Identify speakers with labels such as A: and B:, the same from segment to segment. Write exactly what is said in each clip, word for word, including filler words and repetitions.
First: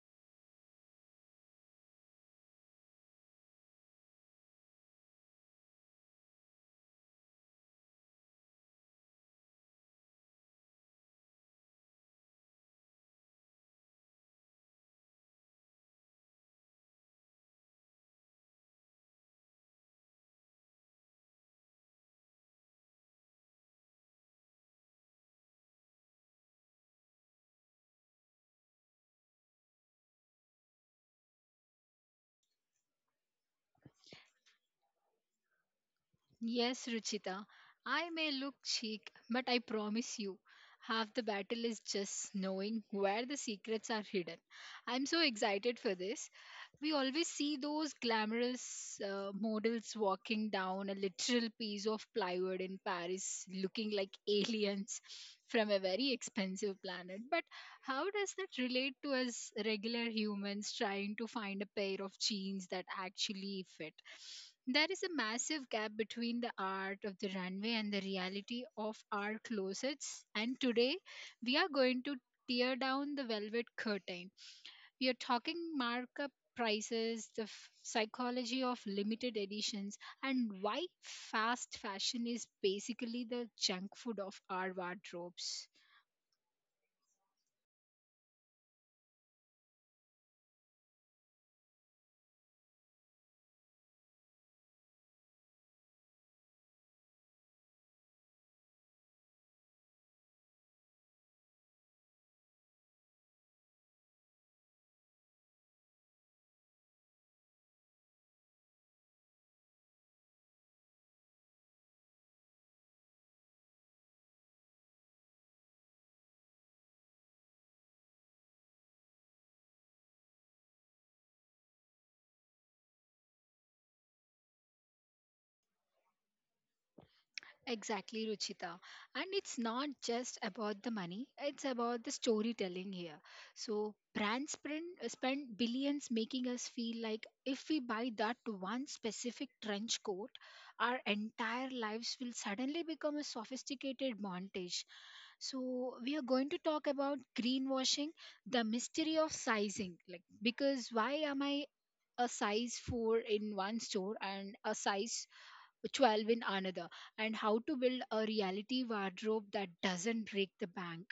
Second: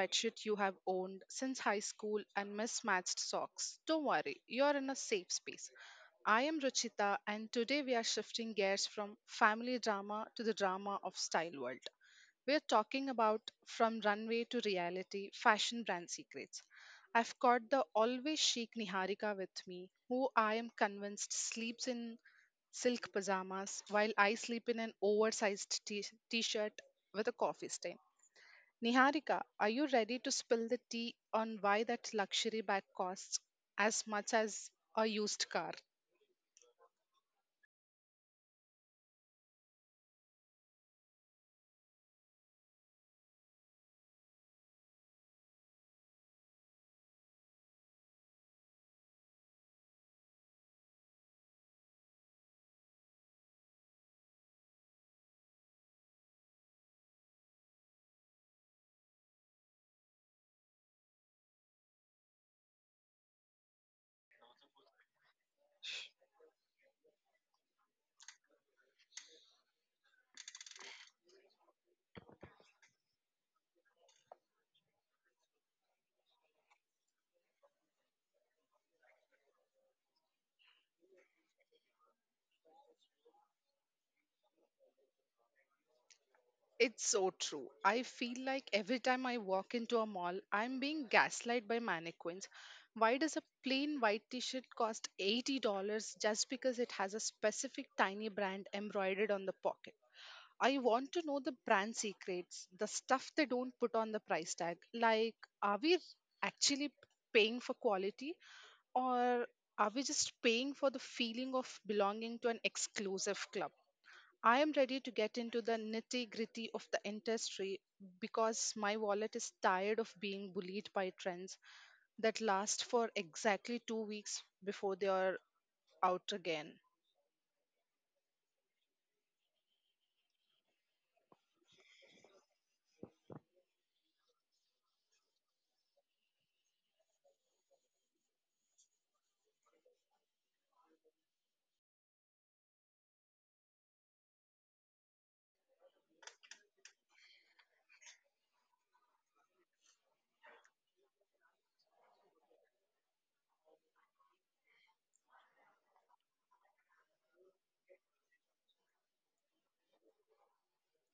A: sweatshirt you have owned since high school and mismatched socks, don't worry, you're in a safe space. I am Ruchita, and today we are shifting gears from family drama to the drama of style world. We're talking about from runway to reality fashion brand secrets. I've got the always chic Niharika with me, who I am convinced sleeps in silk pajamas, while I sleep in an oversized t shirt with a coffee stain. Niharika, are you ready to spill the tea on why that luxury bag costs as much as a used car?
B: Yes, Ruchita, I may look chic, but I promise you, half the battle is just knowing where the secrets are hidden. I'm so excited for this We always see those glamorous uh, models walking down a literal piece of plywood in Paris looking like aliens from a very expensive planet. But how does that relate to us regular humans trying to find a pair of jeans that actually fit? There is a massive gap between the art of the runway and the reality of our closets. And today we are going to tear down the velvet curtain We are talking markup prices, the f- psychology of limited editions, and why fast fashion is basically the junk food of our wardrobes.
A: It's so true. I feel like every time I walk into a mall, I'm being gaslight by mannequins. Why does a plain white t shirt cost eighty dollars just because it has a specific tiny brand embroidered on the pocket? I want to know the brand secrets, the stuff they don't put on the price tag. Like, are we actually paying for quality, or are we just paying for the feeling of belonging to an exclusive club? I am ready to get into the nitty gritty of the industry because my wallet is tired of being bullied by trends that last for exactly two weeks before they are out again.
B: Exactly, Ruchita. And it's not just about the money, it's about the storytelling here. So, brands spend, spend billions making us feel like if we buy that one specific trench coat, our entire lives will suddenly become a sophisticated montage. So, we are going to talk about greenwashing, the mystery of sizing. Like, because why am I a size four in one store and a size twelve in another, and how to build a reality wardrobe that doesn't break the bank.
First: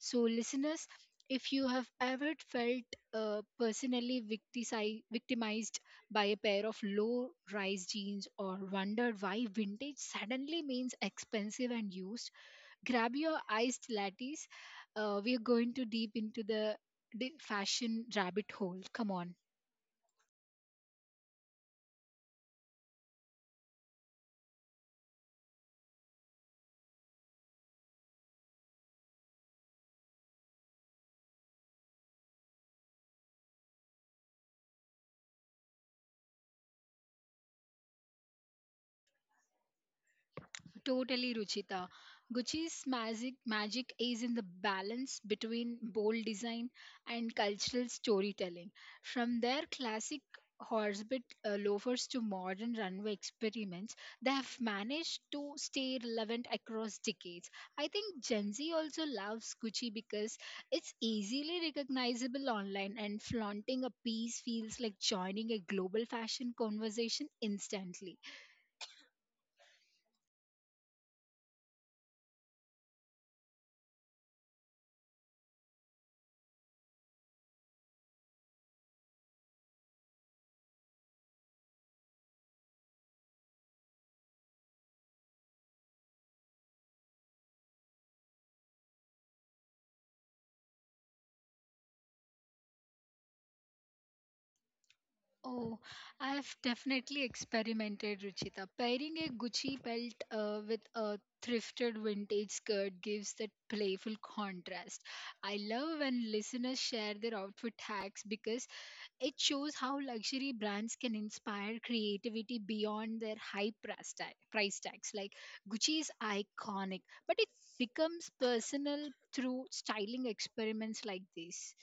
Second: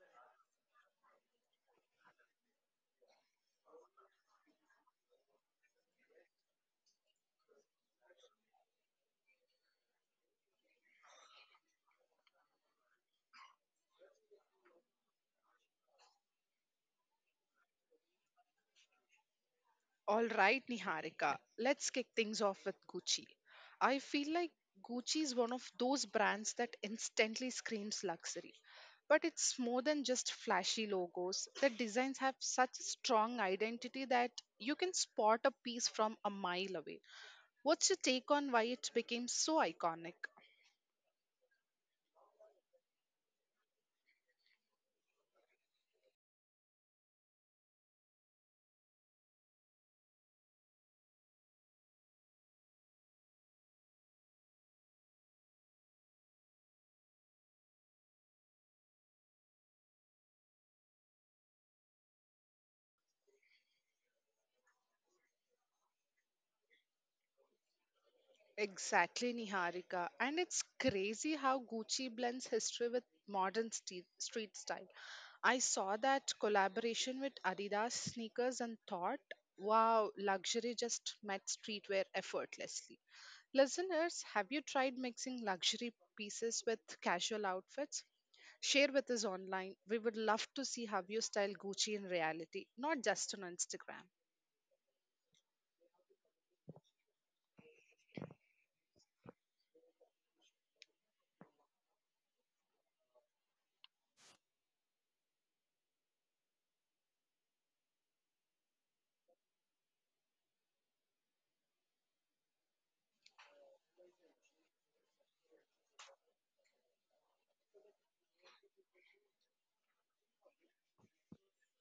B: So, listeners, if you have ever felt uh, personally victisi- victimized by a pair of low rise jeans or wondered why vintage suddenly means expensive and used, grab your iced lattes. Uh, we are going to deep into the di- fashion rabbit hole. Come on.
A: All right, Niharika, let's kick things off with Gucci. I feel like Gucci is one of those brands that instantly screams luxury. But it's more than just flashy logos. The designs have such a strong identity that you can spot a piece from a mile away. What's your take on why it became so iconic?
B: Totally, Ruchita. Gucci's magic, magic is in the balance between bold design and cultural storytelling. From their classic horsebit uh, loafers to modern runway experiments, they have managed to stay relevant across decades. I think Gen Z also loves Gucci because it's easily recognizable online, and flaunting a piece feels like joining a global fashion conversation instantly.
A: Exactly, Niharika. And it's crazy how Gucci blends history with modern ste- street style. I saw that collaboration with Adidas sneakers and thought, wow, luxury just met streetwear effortlessly. Listeners, have you tried mixing luxury pieces with casual outfits? Share with us online. We would love to see how you style Gucci in reality, not just on Instagram.
B: Oh, I've definitely experimented, Ruchita. Pairing a Gucci belt uh, with a thrifted vintage skirt gives that playful contrast. I love when listeners share their outfit hacks because it shows how luxury brands can inspire creativity beyond their high price, tag, price tags. Like Gucci is iconic, but it becomes personal through styling experiments like this.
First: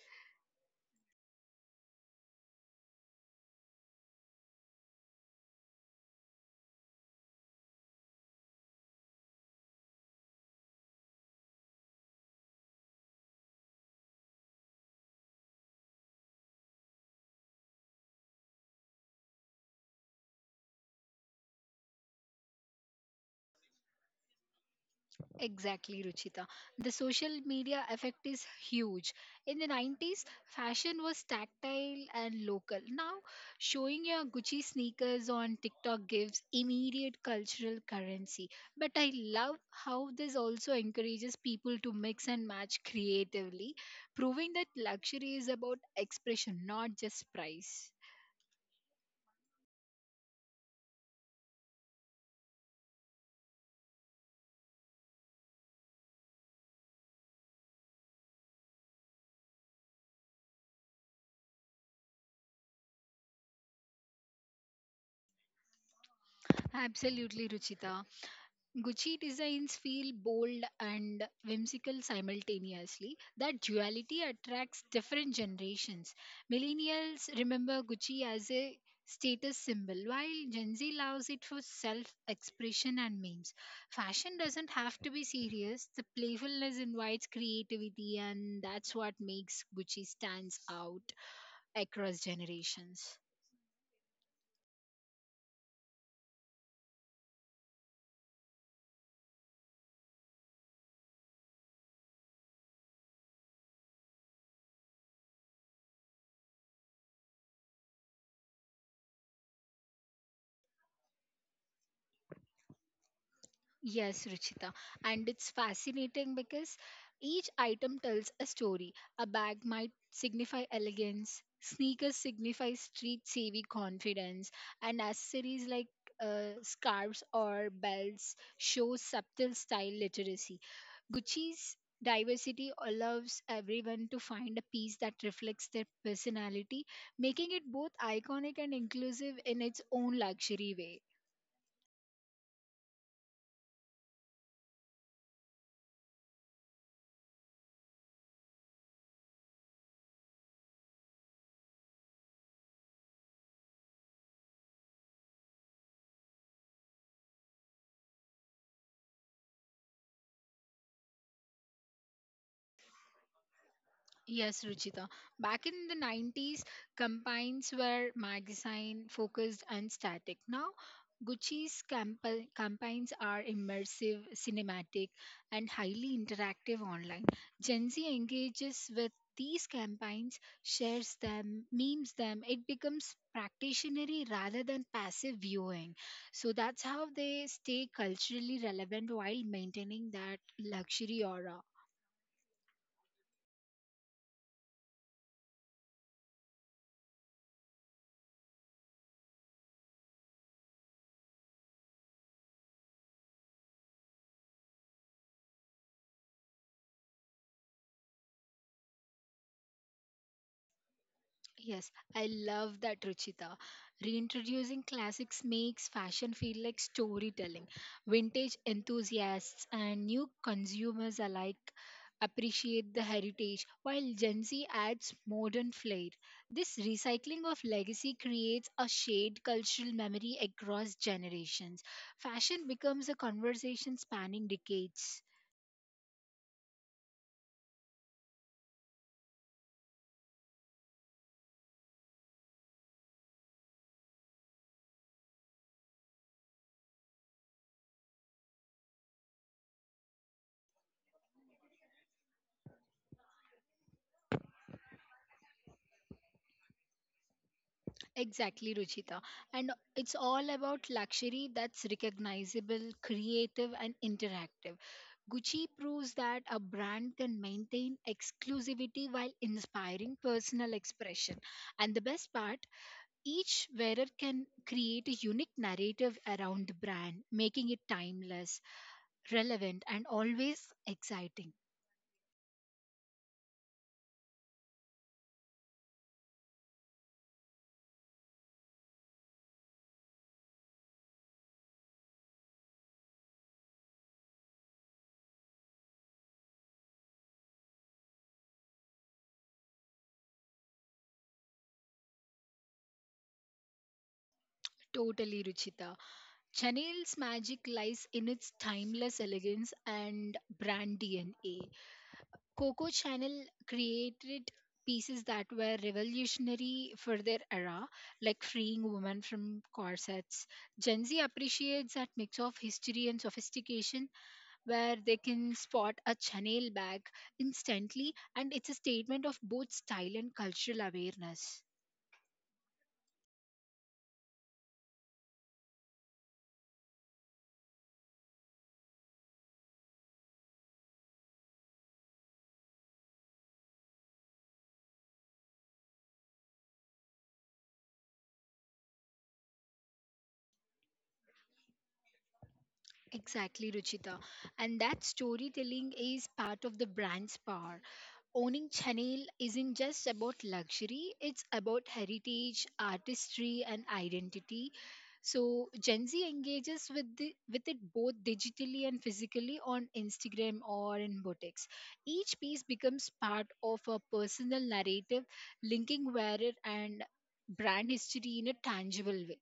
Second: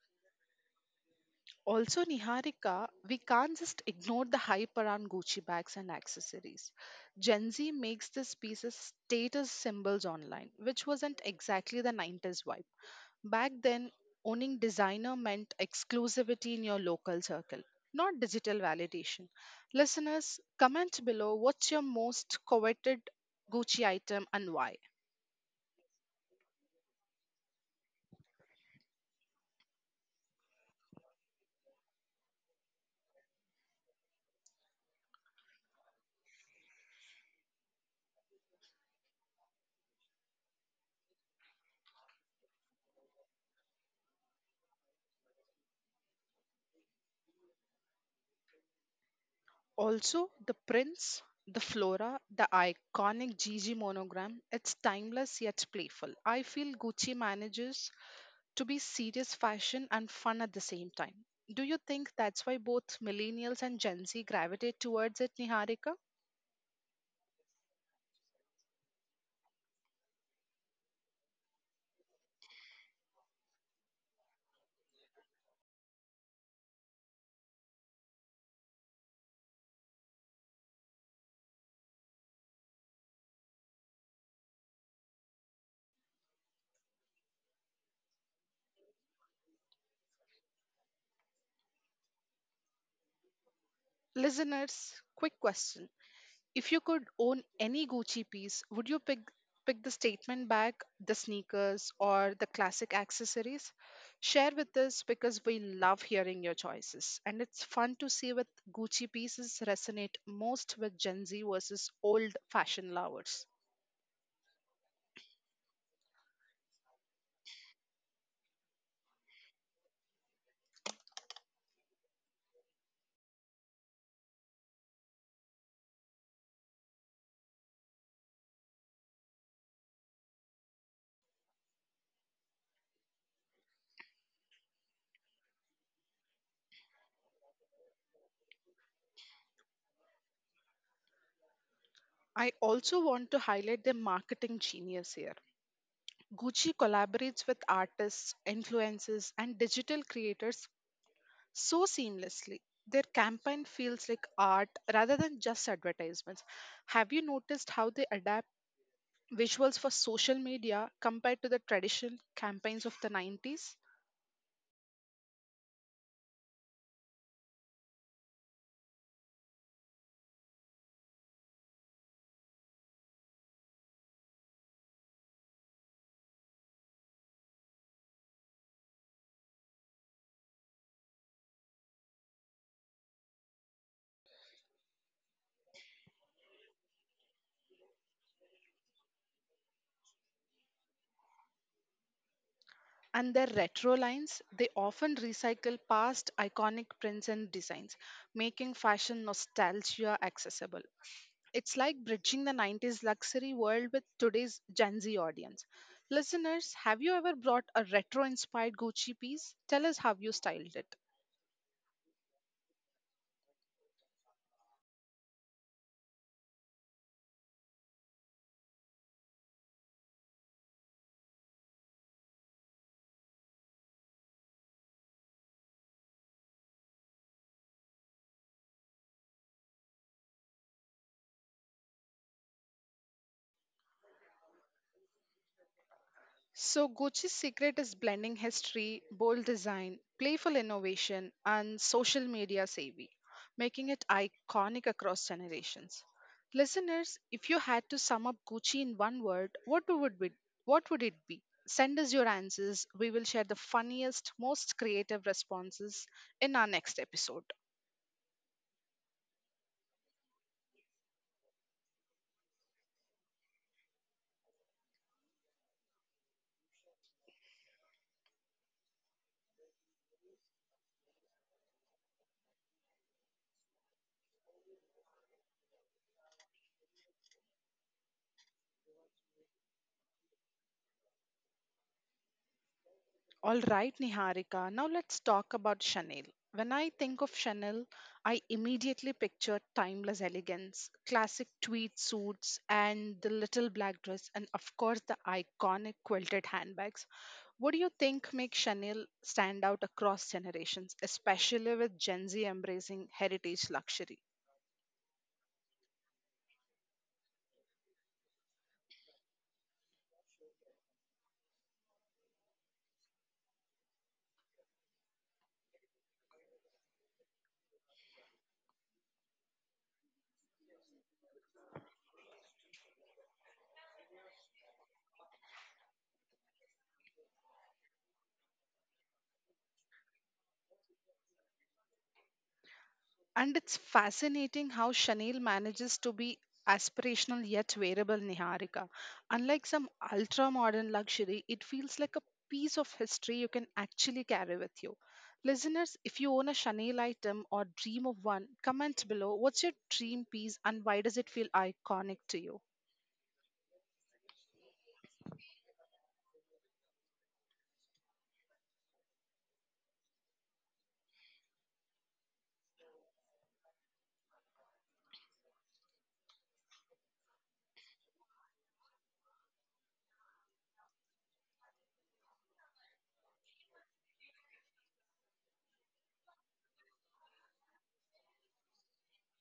A: Also, Niharika, we can't just ignore the hype around Gucci bags and accessories. Gen Z makes these pieces status symbols online, which wasn't exactly the nineties vibe. Back then, owning designer meant exclusivity in your local circle, not digital validation. Listeners, comment below what's your most coveted Gucci item and why.
B: Exactly, Ruchita. The social media effect is huge. In the nineties, fashion was tactile and local. Now, showing your Gucci sneakers on TikTok gives immediate cultural currency. But I love how this also encourages people to mix and match creatively, proving that luxury is about expression, not just price.
A: Also, the prints, the flora, the iconic Gigi monogram, it's timeless yet playful. I feel Gucci manages to be serious fashion and fun at the same time. Do you think that's why both millennials and Gen Z gravitate towards it, Niharika?
B: Absolutely, Ruchita. Gucci designs feel bold and whimsical simultaneously. That duality attracts different generations. Millennials remember Gucci as a status symbol, while Gen Z loves it for self expression and memes. Fashion doesn't have to be serious, the playfulness invites creativity, and that's what makes Gucci stands out across generations.
A: Listeners, quick question. If you could own any Gucci piece, would you pick pick the statement bag, the sneakers, or the classic accessories? Share with us because we love hearing your choices. And it's fun to see what Gucci pieces resonate most with Gen Z versus old fashion lovers.
B: Yes, Ruchita. And it's fascinating because each item tells a story. A bag might signify elegance, sneakers signify street savvy confidence, and accessories like uh, scarves or belts show subtle style literacy. Gucci's diversity allows everyone to find a piece that reflects their personality, making it both iconic and inclusive in its own luxury way.
A: I also want to highlight the marketing genius here. Gucci collaborates with artists, influencers, and digital creators so seamlessly. Their campaign feels like art rather than just advertisements. Have you noticed how they adapt visuals for social media compared to the traditional campaigns of the nineties?
B: Yes, Ruchita. Back in the nineties, campaigns were magazine focused and static. Now, Gucci's campa- campaigns are immersive, cinematic, and highly interactive online. Gen Z engages with these campaigns, shares them, memes them. It becomes practitionary rather than passive viewing. So that's how they stay culturally relevant while maintaining that luxury aura.
A: And their retro lines, they often recycle past iconic prints and designs, making fashion nostalgia accessible. It's like bridging the nineties luxury world with today's Gen Z audience. Listeners, have you ever brought a retro inspired Gucci piece? Tell us how you styled it.
B: Yes, I love that, Ruchita. Reintroducing classics makes fashion feel like storytelling. Vintage enthusiasts and new consumers alike appreciate the heritage, while Gen Z adds modern flair. This recycling of legacy creates a shared cultural memory across generations. Fashion becomes a conversation spanning decades.
A: So, Gucci's secret is blending history, bold design, playful innovation, and social media savvy, making it iconic across generations. Listeners, if you had to sum up Gucci in one word, what would be, what would it be? Send us your answers. We will share the funniest, most creative responses in our next episode.
B: Exactly, Ruchita. And it's all about luxury that's recognizable, creative, and interactive. Gucci proves that a brand can maintain exclusivity while inspiring personal expression. And the best part, each wearer can create a unique narrative around the brand, making it timeless, relevant, and always exciting.
A: All right, Niharika. Now let's talk about Chanel. When I think of Chanel, I immediately picture timeless elegance, classic tweed suits, and the little black dress, and of course, the iconic quilted handbags. What do you think makes Chanel stand out across generations, especially with Gen Z embracing heritage luxury?
B: Totally, Ruchita. Chanel's magic lies in its timeless elegance and brand D N A. Coco Channel created pieces that were revolutionary for their era, like freeing women from corsets. Gen Z appreciates that mix of history and sophistication where they can spot a Chanel bag instantly, and it's a statement of both style and cultural awareness.
A: And it's fascinating how Chanel manages to be aspirational yet wearable, Niharika. Unlike some ultra modern luxury, it feels like a piece of history you can actually carry with you. Listeners, if you own a Chanel item or dream of one, comment below what's your dream piece and why does it feel iconic to you?
B: Exactly, Ruchita. And that storytelling is part of the brand's power. Owning Chanel isn't just about luxury, it's about heritage, artistry, and identity. So Gen Z engages with the, with it both digitally and physically on Instagram or in boutiques. Each piece becomes part of a personal narrative, linking wearer and brand history in a tangible way.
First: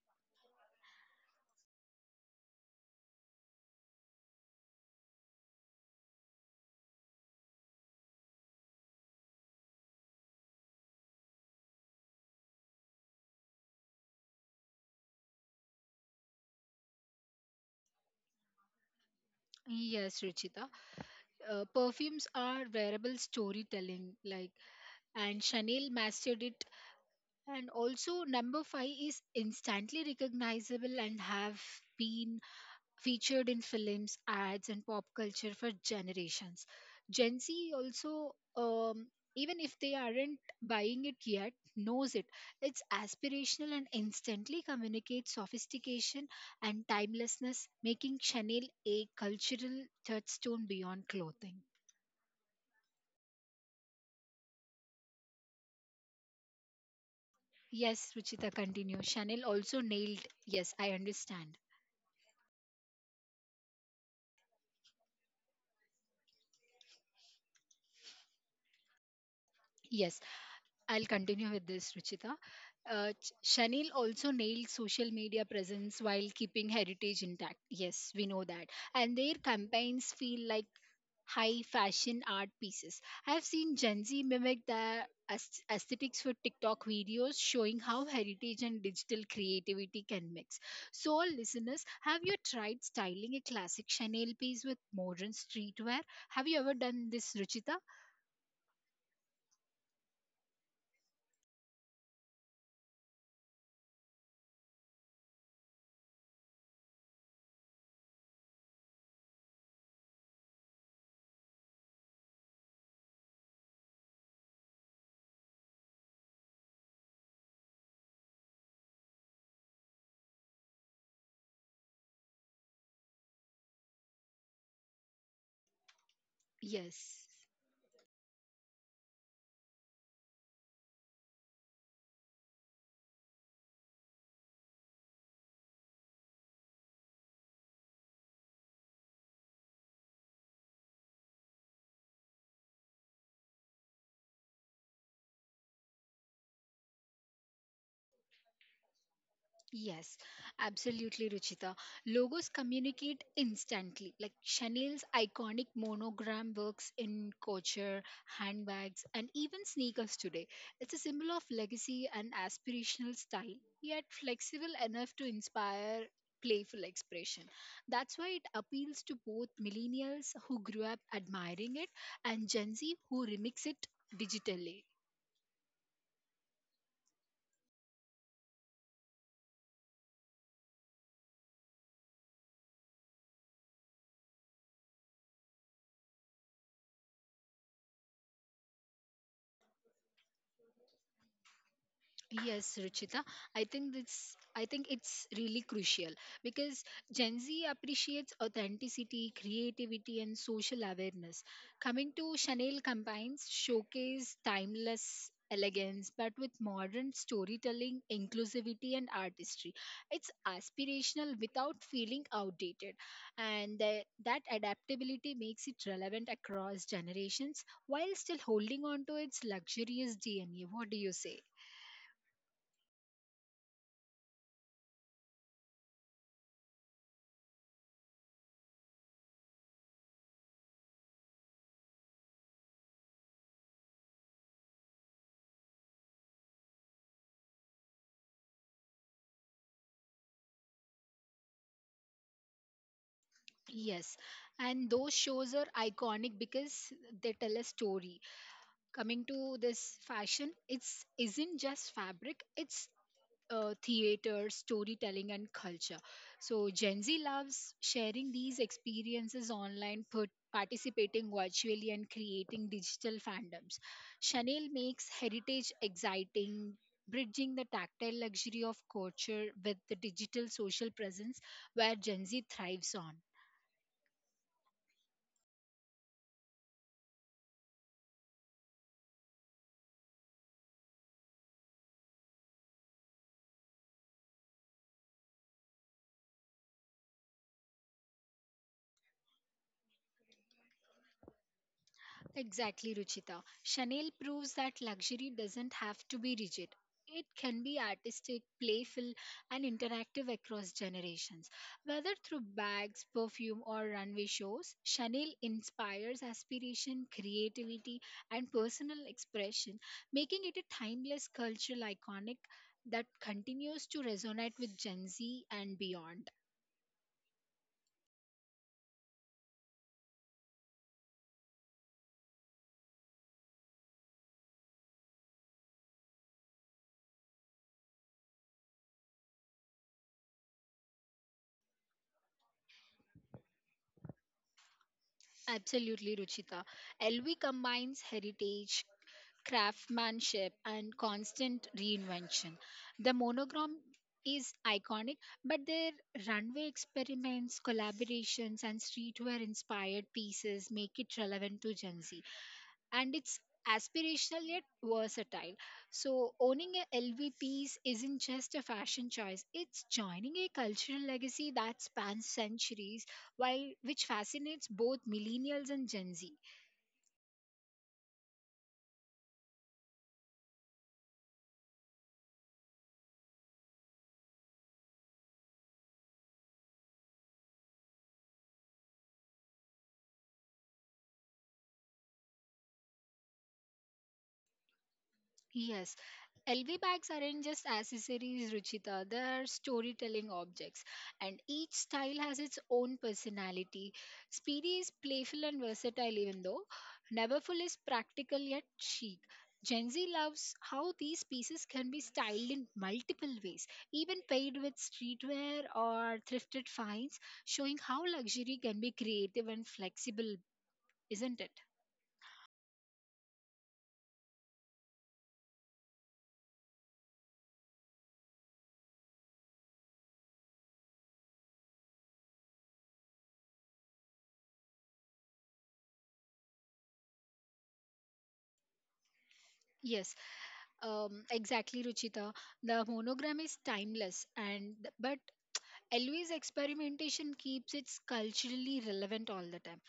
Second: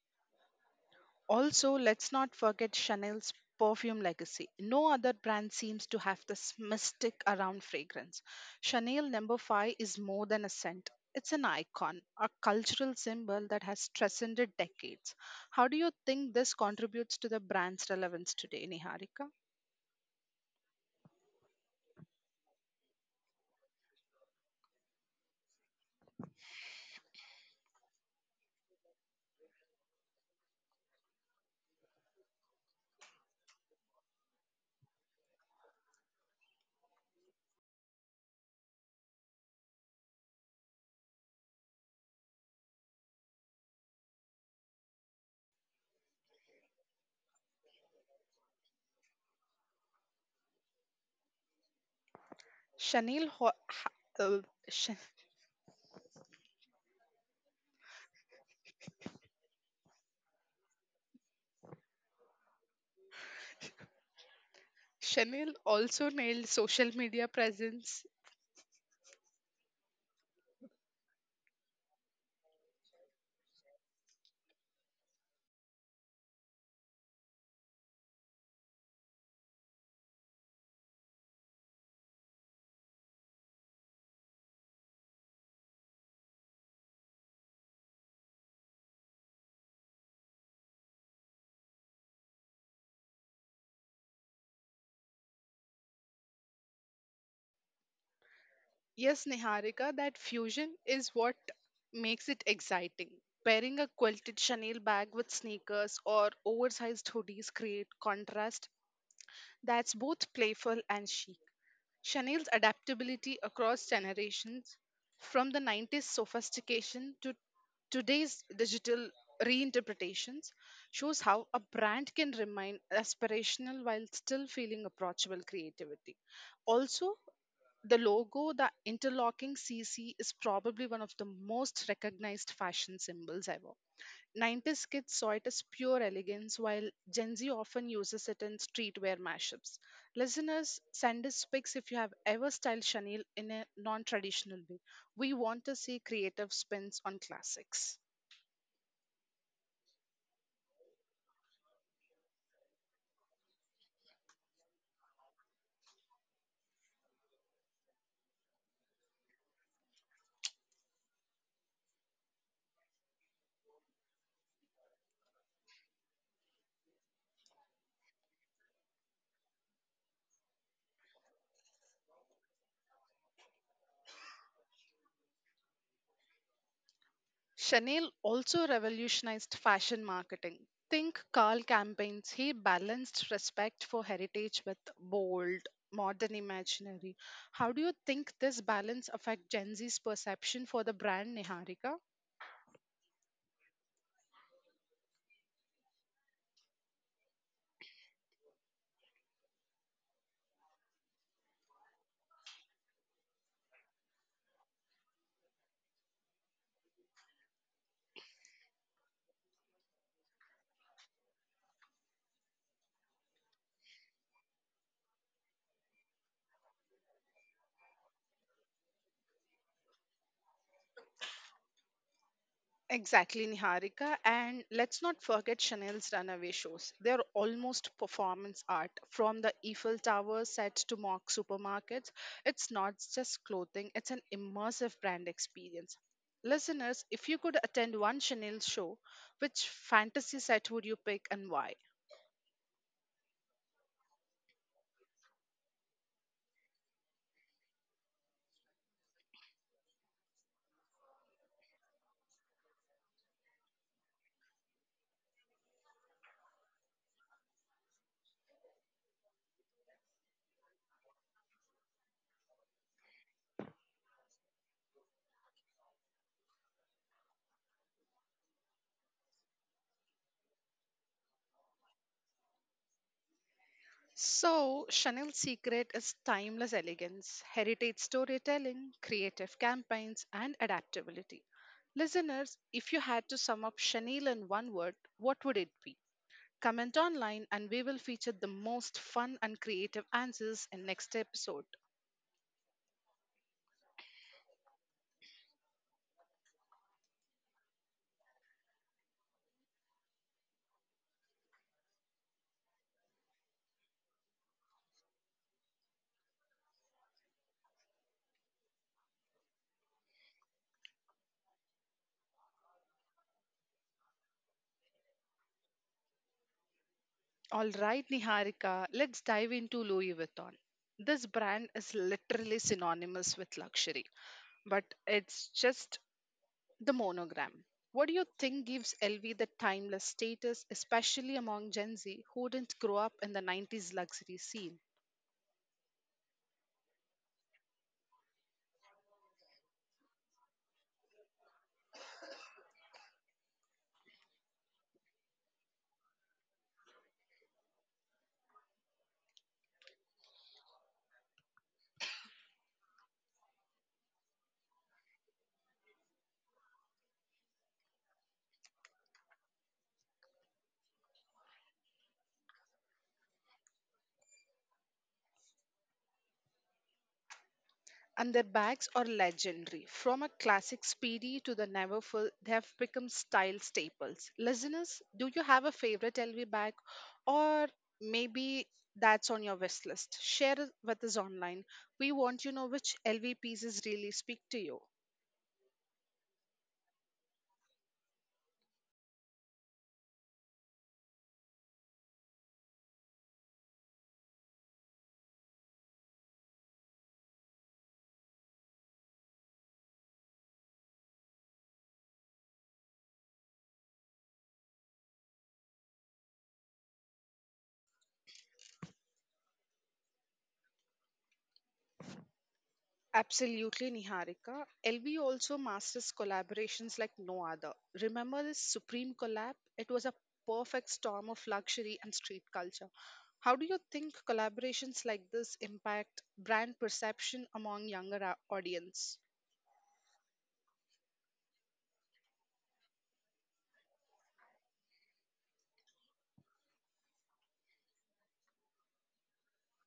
A: Also, let's not forget Chanel's perfume legacy. No other brand seems to have this mystic around fragrance. Chanel number five is more than a scent. It's an icon, a cultural symbol that has transcended decades. How do you think this contributes to the brand's relevance today, Niharika?
B: Yes, Ruchita, uh, perfumes are wearable storytelling like and chanel mastered it. And also, number five is instantly recognizable and have been featured in films, ads, and pop culture for generations. Gen Z also, um, even if they aren't buying it yet, knows it. It's aspirational and instantly communicates sophistication and timelessness, making Chanel a cultural touchstone beyond clothing.
A: Chanel ho- ha- uh, Ch-
B: Yes, Ruchita, continue. Chanel also nailed. Yes, I understand.
A: Chanel also nailed social media presence.
B: Yes, I'll continue with this, Ruchita. Uh, Ch- Chanel also nailed social media presence while keeping heritage intact. Yes, we know that. And their campaigns feel like high fashion art pieces. I've seen Gen Z mimic the aes- aesthetics for TikTok videos showing how heritage and digital creativity can mix. So, all listeners, have you tried styling a classic Chanel piece with modern streetwear? Have you ever done this, Ruchita?
A: Yes, Niharika, that fusion is what makes it exciting. Pairing a quilted Chanel bag with sneakers or oversized hoodies create contrast that's both playful and chic. Chanel's adaptability across generations, from the nineties sophistication to today's digital reinterpretations, shows how a brand can remain aspirational while still feeling approachable creativity. Also,
B: Yes.
A: the logo, the interlocking C C, is probably one of the most recognized fashion symbols ever. nineties kids saw it as pure elegance, while Gen Z often uses it in streetwear mashups. Listeners, send us pics if you have ever styled Chanel in a non traditional way. We want to see creative spins on classics.
B: Yes, absolutely, Ruchita. Logos communicate instantly. Like Chanel's iconic monogram works in couture, handbags, and even sneakers today. It's a symbol of legacy and aspirational style, yet flexible enough to inspire playful expression. That's why it appeals to both millennials who grew up admiring it and Gen Z who remix it digitally.
A: Chanel also revolutionized fashion marketing. Think Carl campaigns. He balanced respect for heritage with bold, modern imaginary. How do you think this balance affect Gen Z's perception for the brand, Niharika?
B: Yes, Ruchita. I think this I think it's really crucial because Gen Z appreciates authenticity, creativity and social awareness. Coming to Chanel campaigns showcase timeless elegance but with modern storytelling, inclusivity and artistry. It's aspirational without feeling outdated and the, that adaptability makes it relevant across generations while still holding on to its luxurious D N A. What do you say?
A: Exactly, Niharika. And let's not forget Chanel's runaway shows. They're almost performance art. From the Eiffel Tower sets to mock supermarkets, it's not just clothing, it's an immersive brand experience. Listeners, if you could attend one Chanel show, which fantasy set would you pick and why?
B: Yes, and those shows are iconic because they tell a story. Coming to this fashion, it's isn't just fabric, it's uh, theater, storytelling, and culture. So Gen Z loves sharing these experiences online, put, participating virtually, and creating digital fandoms. Chanel makes heritage exciting, bridging the tactile luxury of culture with the digital social presence where Gen Z thrives on.
A: So, Chanel's secret is timeless elegance, heritage storytelling, creative campaigns, and adaptability. Listeners, if you had to sum up Chanel in one word, what would it be? Comment online and we will feature the most fun and creative answers in next episode.
B: Exactly, Ruchita. Chanel proves that luxury doesn't have to be rigid. It can be artistic, playful, and interactive across generations. Whether through bags, perfume, or runway shows, Chanel inspires aspiration, creativity, and personal expression, making it a timeless cultural iconic that continues to resonate with Gen Z and beyond.
A: All right, Niharika, let's dive into Louis Vuitton. This brand is literally synonymous with luxury, but it's just the monogram. What do you think gives L V the timeless status, especially among Gen Z who didn't grow up in the nineties luxury scene?
B: Absolutely, Ruchita. L V combines heritage, craftsmanship, and constant reinvention. The monogram is iconic, but their runway experiments, collaborations, and streetwear inspired pieces make it relevant to Gen Z. And it's aspirational yet versatile. So, owning a L V piece isn't just a fashion choice, it's joining a cultural legacy that spans centuries, while which fascinates both millennials and Gen Z.
A: And their bags are legendary. From a classic Speedy to the Neverfull, they have become style staples. Listeners, do you have a favorite L V bag? Or maybe that's on your wish list? Share it with us online. We want to know which L V pieces really speak to you.
B: Yes, L V bags aren't just accessories, Ruchita. They are storytelling objects, and each style has its own personality. Speedy is playful and versatile, even though Neverfull is practical yet chic. Gen Z loves how these pieces can be styled in multiple ways, even paired with streetwear or thrifted finds, showing how luxury can be creative and flexible, isn't it?
A: Absolutely, Niharika. L V also masters collaborations like no other. Remember this Supreme collab? It was a perfect storm of luxury and street culture. How do you think collaborations like this impact brand perception among younger au- audience?
B: Yes, um, exactly, Ruchita. The monogram is timeless, and but Elvis experimentation keeps it culturally relevant all the time.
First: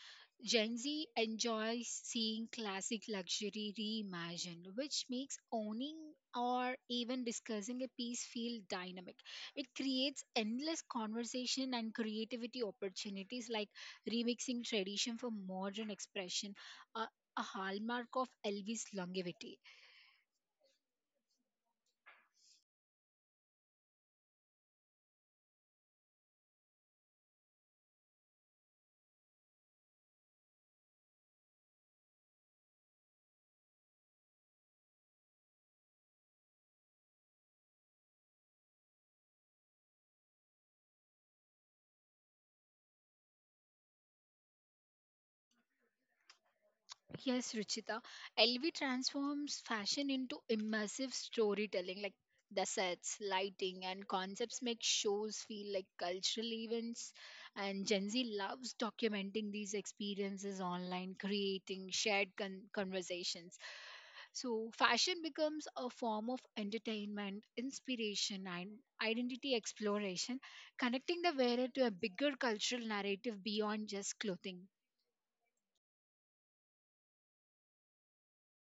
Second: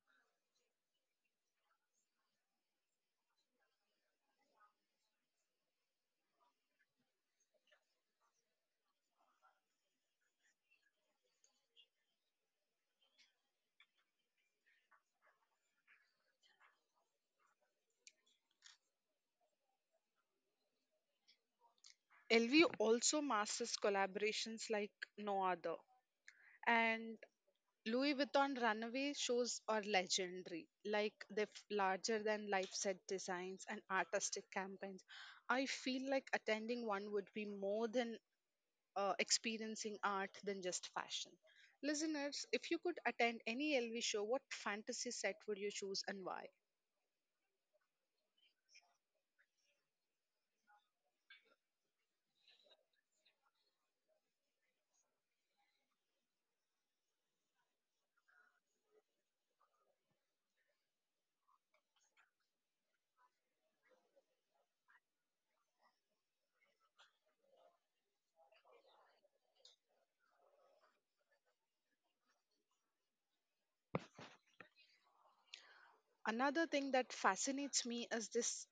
B: Gen Z enjoys seeing classic luxury reimagined, which makes owning or even discussing a piece feel dynamic. It creates endless conversation and creativity opportunities, like remixing tradition for modern expression, a, a hallmark of Elvis' longevity.
A: L V also masters collaborations like no other. And Louis Vuitton runway shows are legendary, like the larger than life set designs and artistic campaigns. I feel like attending one would be more than uh, experiencing art than just fashion. Listeners, if you could attend any L V show, what fantasy set would you choose and why?
B: Yes, Ruchita. L V transforms fashion into immersive storytelling. Like the sets, lighting, and concepts make shows feel like cultural events. And Gen Z loves documenting these experiences online, creating shared con- conversations. So, fashion becomes a form of entertainment, inspiration, and identity exploration, connecting the wearer to a bigger cultural narrative beyond just clothing.
A: Another thing that fascinates me is this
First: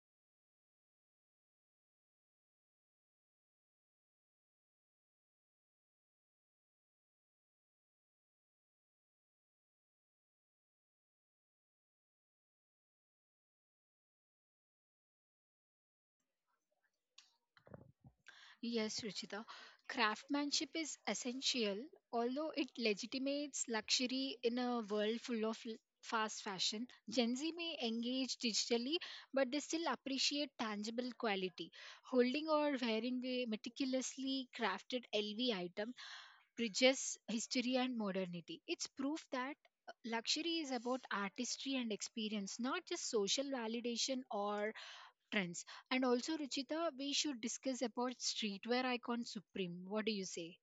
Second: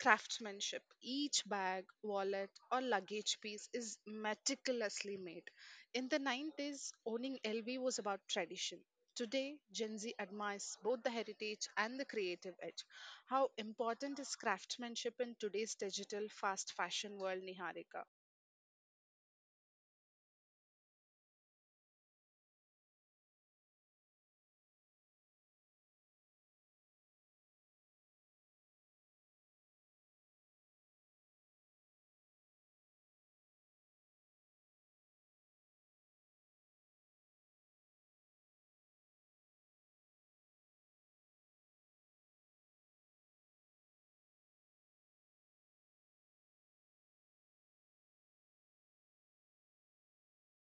A: craftsmanship. Each bag, wallet, or luggage piece is meticulously made. In the nineties, owning L V was about tradition. Today, Gen Z admires both the heritage and the creative edge. How important is craftsmanship in today's digital fast fashion world, Niharika?
B: Yes, Ruchita. Craftsmanship is essential, although it legitimates luxury in a world full of l- fast fashion. Gen Z may engage digitally, but they still appreciate tangible quality. Holding or wearing a meticulously crafted L V item bridges history and modernity. It's proof that uh, luxury is about artistry and experience, not just social validation or trends. And also, Ruchita, we should discuss about streetwear icon Supreme. What do you say?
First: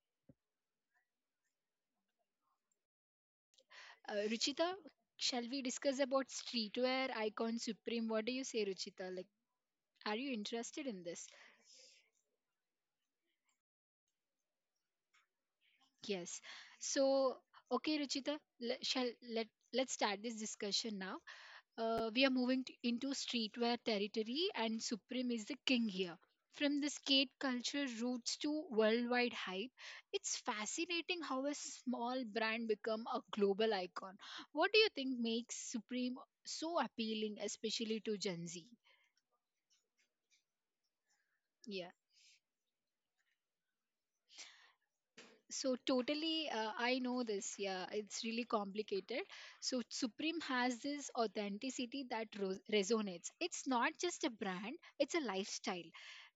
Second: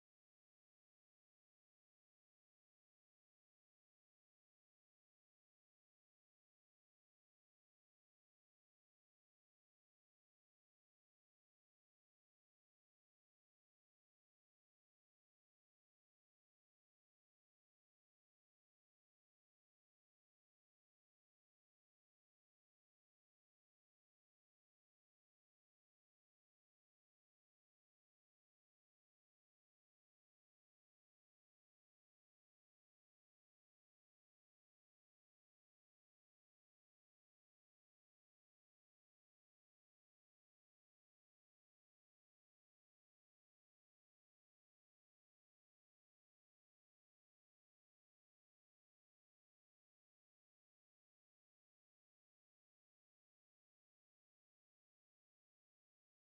B: Uh, Ruchita, shall we discuss about streetwear icon Supreme? What do you say, Ruchita? Like, are you interested in this? Yes. So, okay, Ruchita, le- shall let let's start this discussion now. uh, we are moving t- into streetwear territory, and Supreme is the king here. From the skate culture roots to worldwide hype, it's fascinating how a small brand become a global icon. What do you think makes Supreme so appealing, especially to Gen Z? Yeah. So totally, uh, I know this. Yeah, it's really complicated. So Supreme has this authenticity that ro- resonates. It's not just a brand; it's a lifestyle.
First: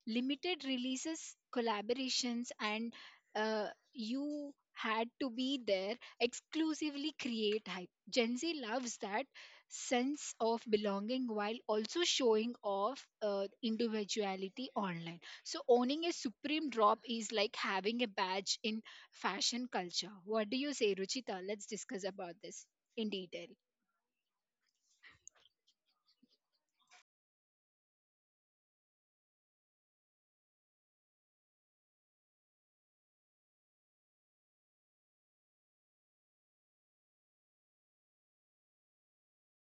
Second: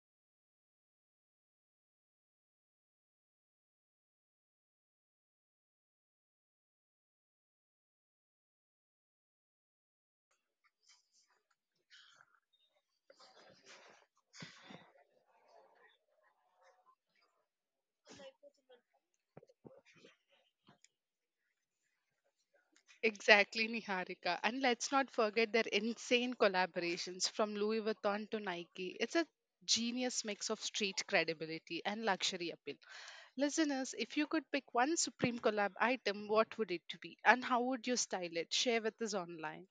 B: Limited releases, collaborations, and uh, you had to be there exclusively create hype. Gen Z loves that sense of belonging while also showing off uh, individuality online. So owning a Supreme drop is like having a badge in fashion culture. What do you say, Ruchita? Let's discuss about this in detail.
A: Exactly, Niharika. And let's not forget their insane collaborations from Louis Vuitton to Nike. It's a genius mix of street credibility and luxury appeal. Listeners, if you could pick one Supreme collab item, what would it be? And how would you style it? Share with us online.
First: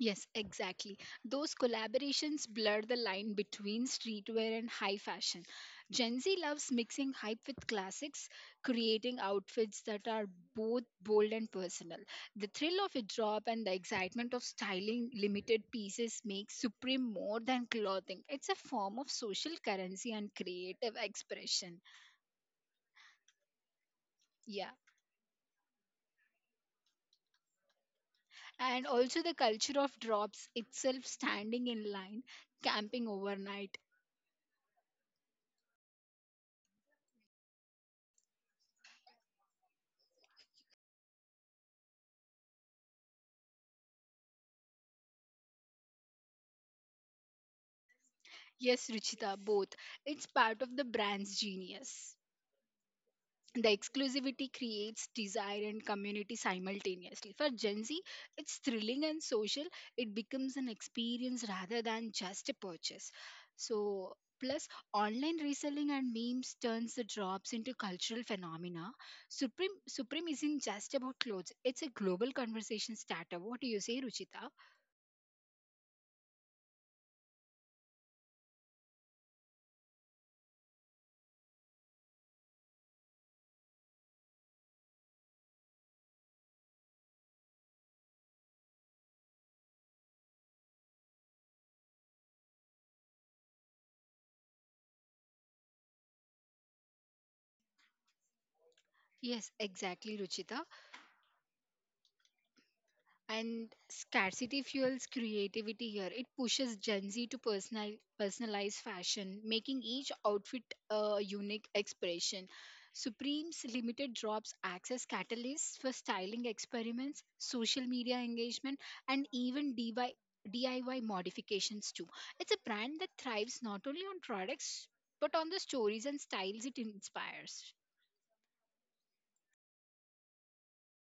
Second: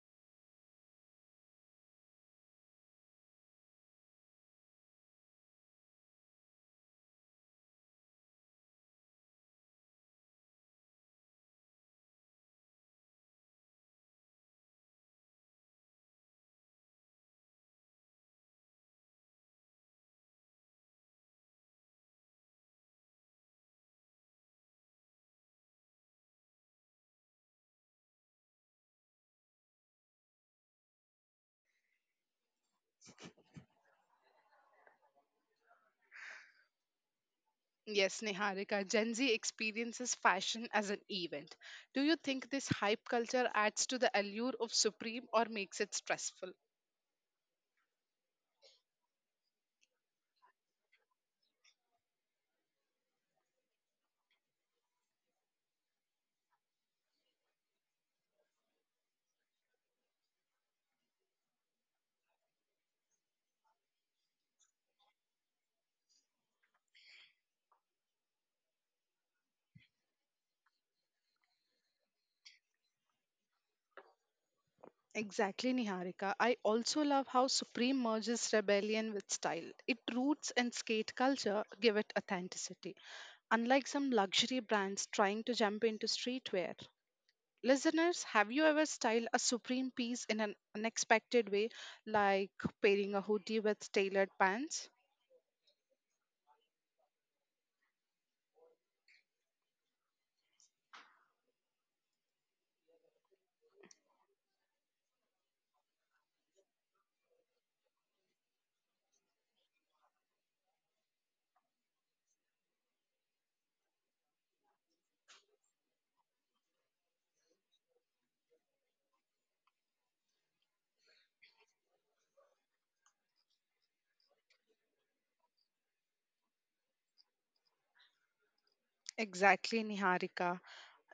B: Yes, exactly. Those collaborations blur the line between streetwear and high fashion. Gen Z loves mixing hype with classics, creating outfits that are both bold and personal. The thrill of a drop and the excitement of styling limited pieces makes Supreme more than clothing. It's a form of social currency and creative expression. Yeah. And also the culture of drops itself, standing in line, camping overnight.
A: Yes, Niharika, Gen Z experiences fashion as an event. Do you think this hype culture adds to the allure of Supreme or makes it stressful?
B: Yes, Ruchita, both. It's part of the brand's genius. The exclusivity creates desire and community simultaneously. For Gen Z, it's thrilling and social. It becomes an experience rather than just a purchase. So, plus online reselling and memes turns the drops into cultural phenomena. Supreme Supreme isn't just about clothes. It's a global conversation starter. What do you say, Ruchita?
A: Exactly, Niharika. I also love how Supreme merges rebellion with style. It roots and skate culture give it authenticity, unlike some luxury brands trying to jump into streetwear. Listeners, have you ever styled a Supreme piece in an unexpected way, like pairing a hoodie with tailored pants?
B: Yes, exactly, Ruchita. And scarcity fuels creativity here. It pushes Gen Z to personal, personalize fashion, making each outfit a unique expression. Supreme's limited drops acts as catalysts for styling experiments, social media engagement, and even DIY, D I Y modifications too. It's a brand that thrives not only on products but on the stories and styles it inspires.
A: Exactly, Niharika.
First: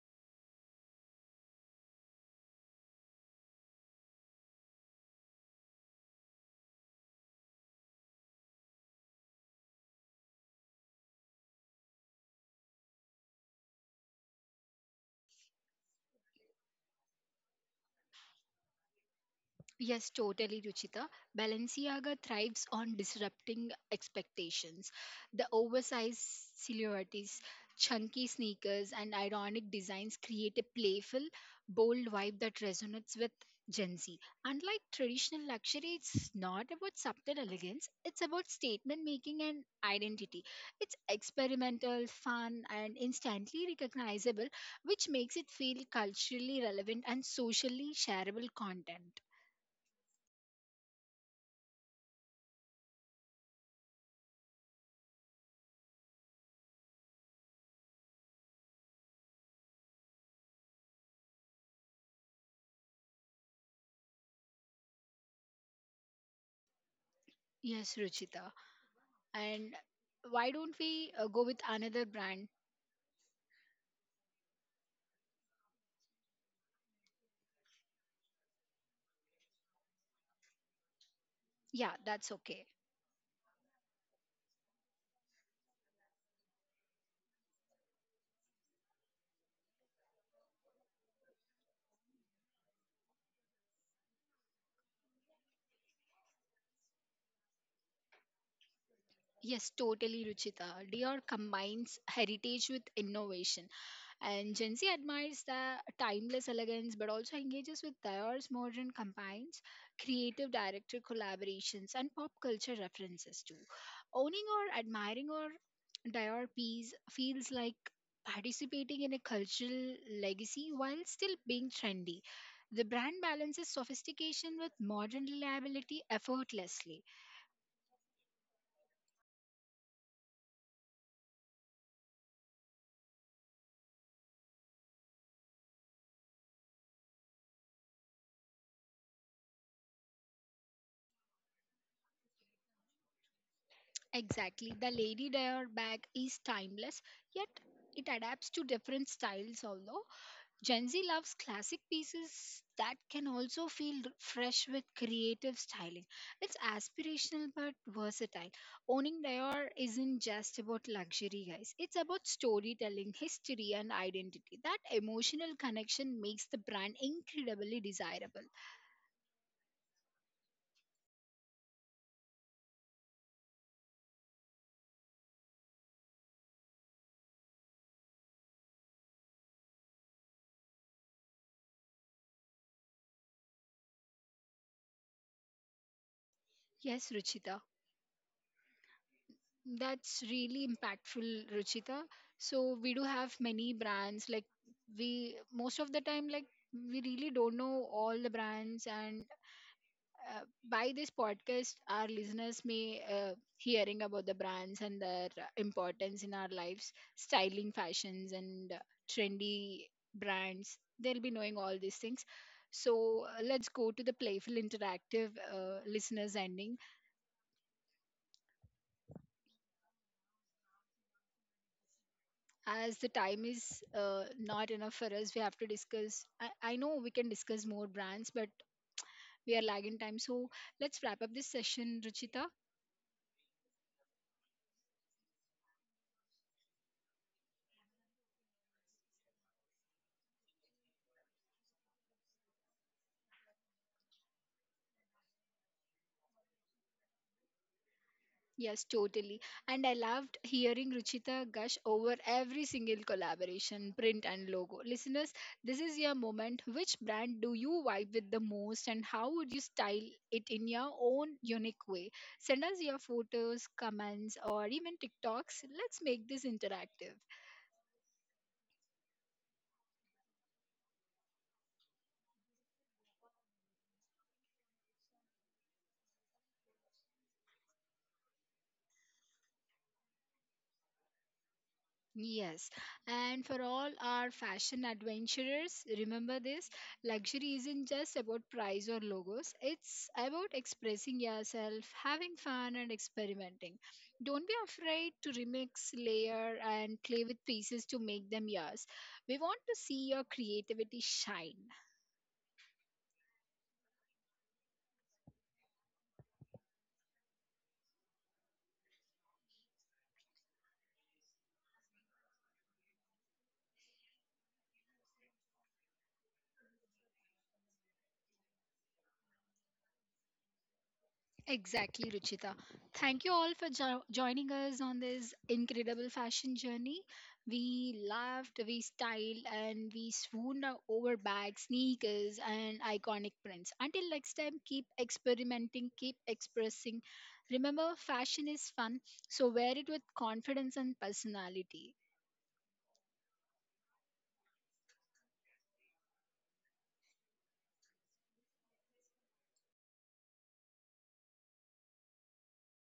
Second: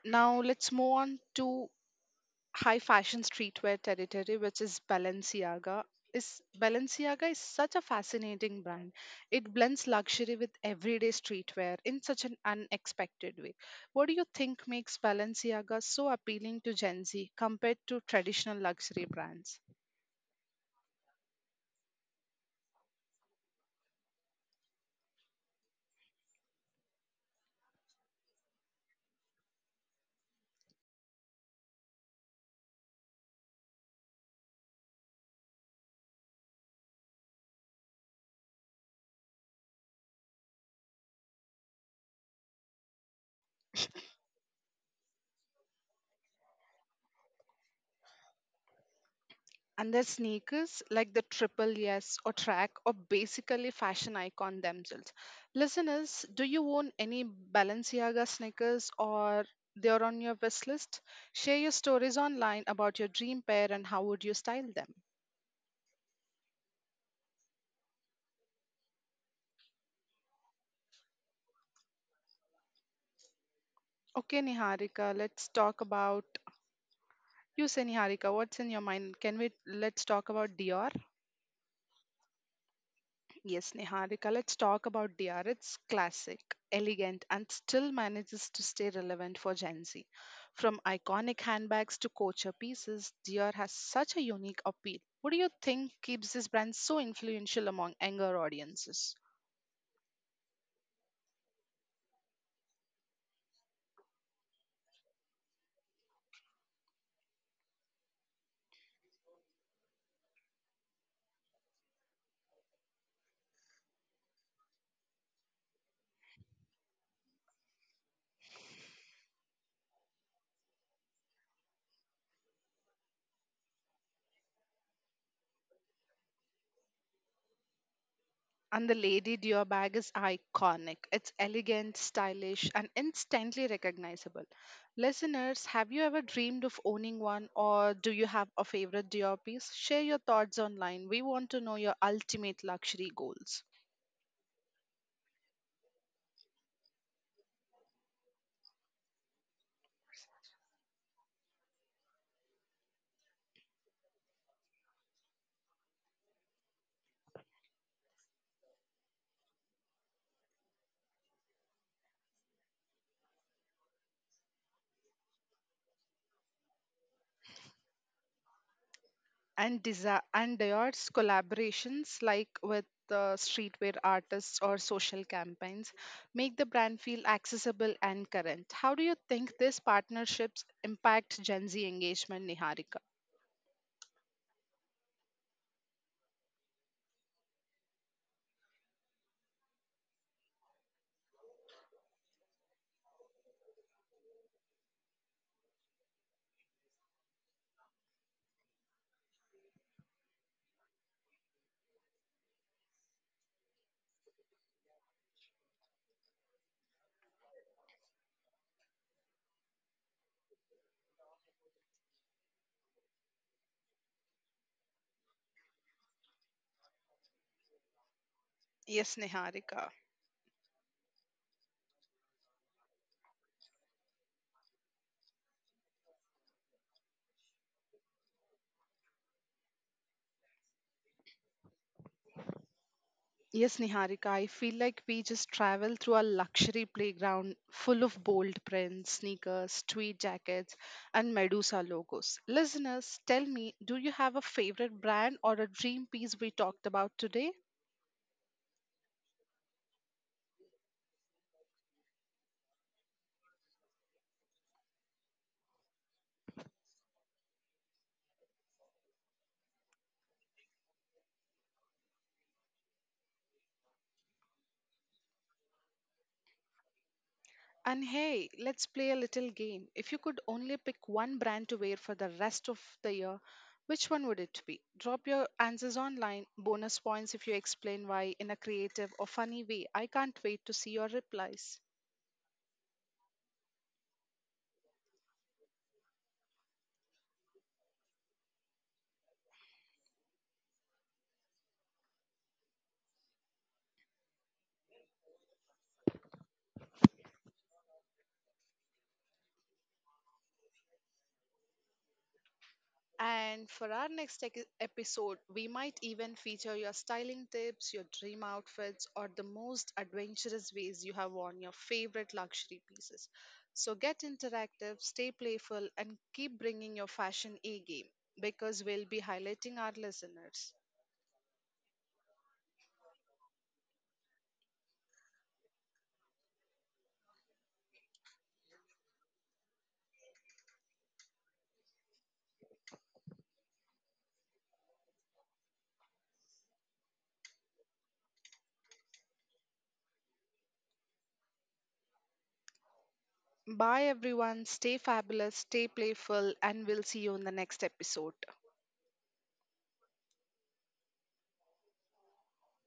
A: Now let's move on to high fashion streetwear territory, which is Balenciaga. Is Balenciaga is such a fascinating brand. It blends luxury with everyday streetwear in such an unexpected way. What do you think makes Balenciaga so appealing to Gen Z compared to traditional luxury brands?
B: Yes, totally, Ruchita. Balenciaga thrives on disrupting expectations. The oversized silhouettes, chunky sneakers, and ironic designs create a playful, bold vibe that resonates with Gen Z. Unlike traditional luxury, it's not about subtle elegance, it's about statement making and identity. It's experimental, fun, and instantly recognizable, which makes it feel culturally relevant and socially shareable content.
A: And their sneakers, like the Triple Yes or Track, are basically fashion icon themselves. Listeners, do you own any Balenciaga sneakers or they're on your wish list? Share your stories online about your dream pair and how would you style them.
B: Yes, Ruchita. And why don't we uh, go with another brand?
A: Okay, Niharika, let's talk about, you say Niharika, what's in your mind? Can we, let's talk about Dior?
B: Yeah, that's okay.
A: Yes, Niharika, let's talk about D R. It's classic, elegant, and still manages to stay relevant for Gen Z. From iconic handbags to culture pieces, D R has such a unique appeal. What do you think keeps this brand so influential among younger audiences?
B: Yes, totally, Ruchita. Dior combines heritage with innovation. And Gen Z admires the timeless elegance but also engages with diverse modern combines, creative director collaborations, and pop culture references too. Owning or admiring or Dior piece feels like participating in a cultural legacy while still being trendy. The brand balances sophistication with modern reliability effortlessly.
A: And the Lady Dior bag is iconic. It's elegant, stylish, and instantly recognizable. Listeners, have you ever dreamed of owning one or do you have a favorite Dior piece? Share your thoughts online. We want to know your ultimate luxury goals.
B: Exactly, the Lady Dior bag is timeless, yet it adapts to different styles. Although Gen Z loves classic pieces that can also feel r- fresh with creative styling. It's aspirational but versatile. Owning Dior isn't just about luxury, guys. It's about storytelling, history, and identity. That emotional connection makes the brand incredibly desirable.
A: And, desi- and Dior's collaborations, like with the streetwear artists or social campaigns, make the brand feel accessible and current. How do you think these partnerships impact Gen Z engagement, Niharika?
B: Yes, Ruchita. That's really impactful, Ruchita. So we do have many brands, like, we most of the time, like, we really don't know all the brands, and uh, by this podcast our listeners may uh, hearing about the brands and their uh, importance in our lives, styling, fashions, and uh, trendy brands, they'll be knowing all these things. So uh, let's go to the playful interactive uh, listeners ending,
A: Yes, Niharika.
B: as the time is uh, not enough for us. We have to discuss. I, I know we can discuss more brands, but we are lagging time, so let's wrap up this session, Ruchita.
A: Yes, Niharika, I feel like we just travel through a luxury playground full of bold prints, sneakers, tweed jackets, and Medusa logos. Listeners, tell me, do you have a favorite brand or a dream piece we talked about today?
B: Yes, totally. And I loved hearing Ruchita gush over every single collaboration, print, and logo. Listeners, this is your moment. Which brand do you vibe with the most, and how would you style it in your own unique way? Send us your photos, comments, or even TikToks. Let's make this interactive.
A: And hey, let's play a little game. If you could only pick one brand to wear for the rest of the year, which one would it be? Drop your answers online. Bonus points if you explain why in a creative or funny way. I can't wait to see your replies.
B: Yes, and for all our fashion adventurers, remember this: luxury isn't just about price or logos, it's about expressing yourself, having fun, and experimenting. Don't be afraid to remix, layer, and play with pieces to make them yours. We want to see your creativity shine.
A: And for our next ec- episode, we might even feature your styling tips, your dream outfits, or the most adventurous ways you have worn your favorite luxury pieces. So get interactive, stay playful, and keep bringing your fashion A game because we'll be highlighting our listeners.
B: Exactly, Ruchita. Thank you all for jo- joining us on this incredible fashion journey. We laughed, we styled, and we swooned o- over bags, sneakers, and iconic prints. Until next time, keep experimenting, keep expressing. Remember, fashion is fun, so wear it with confidence and personality.
A: Bye, everyone. Stay fabulous, stay playful, and we'll see you in the next episode.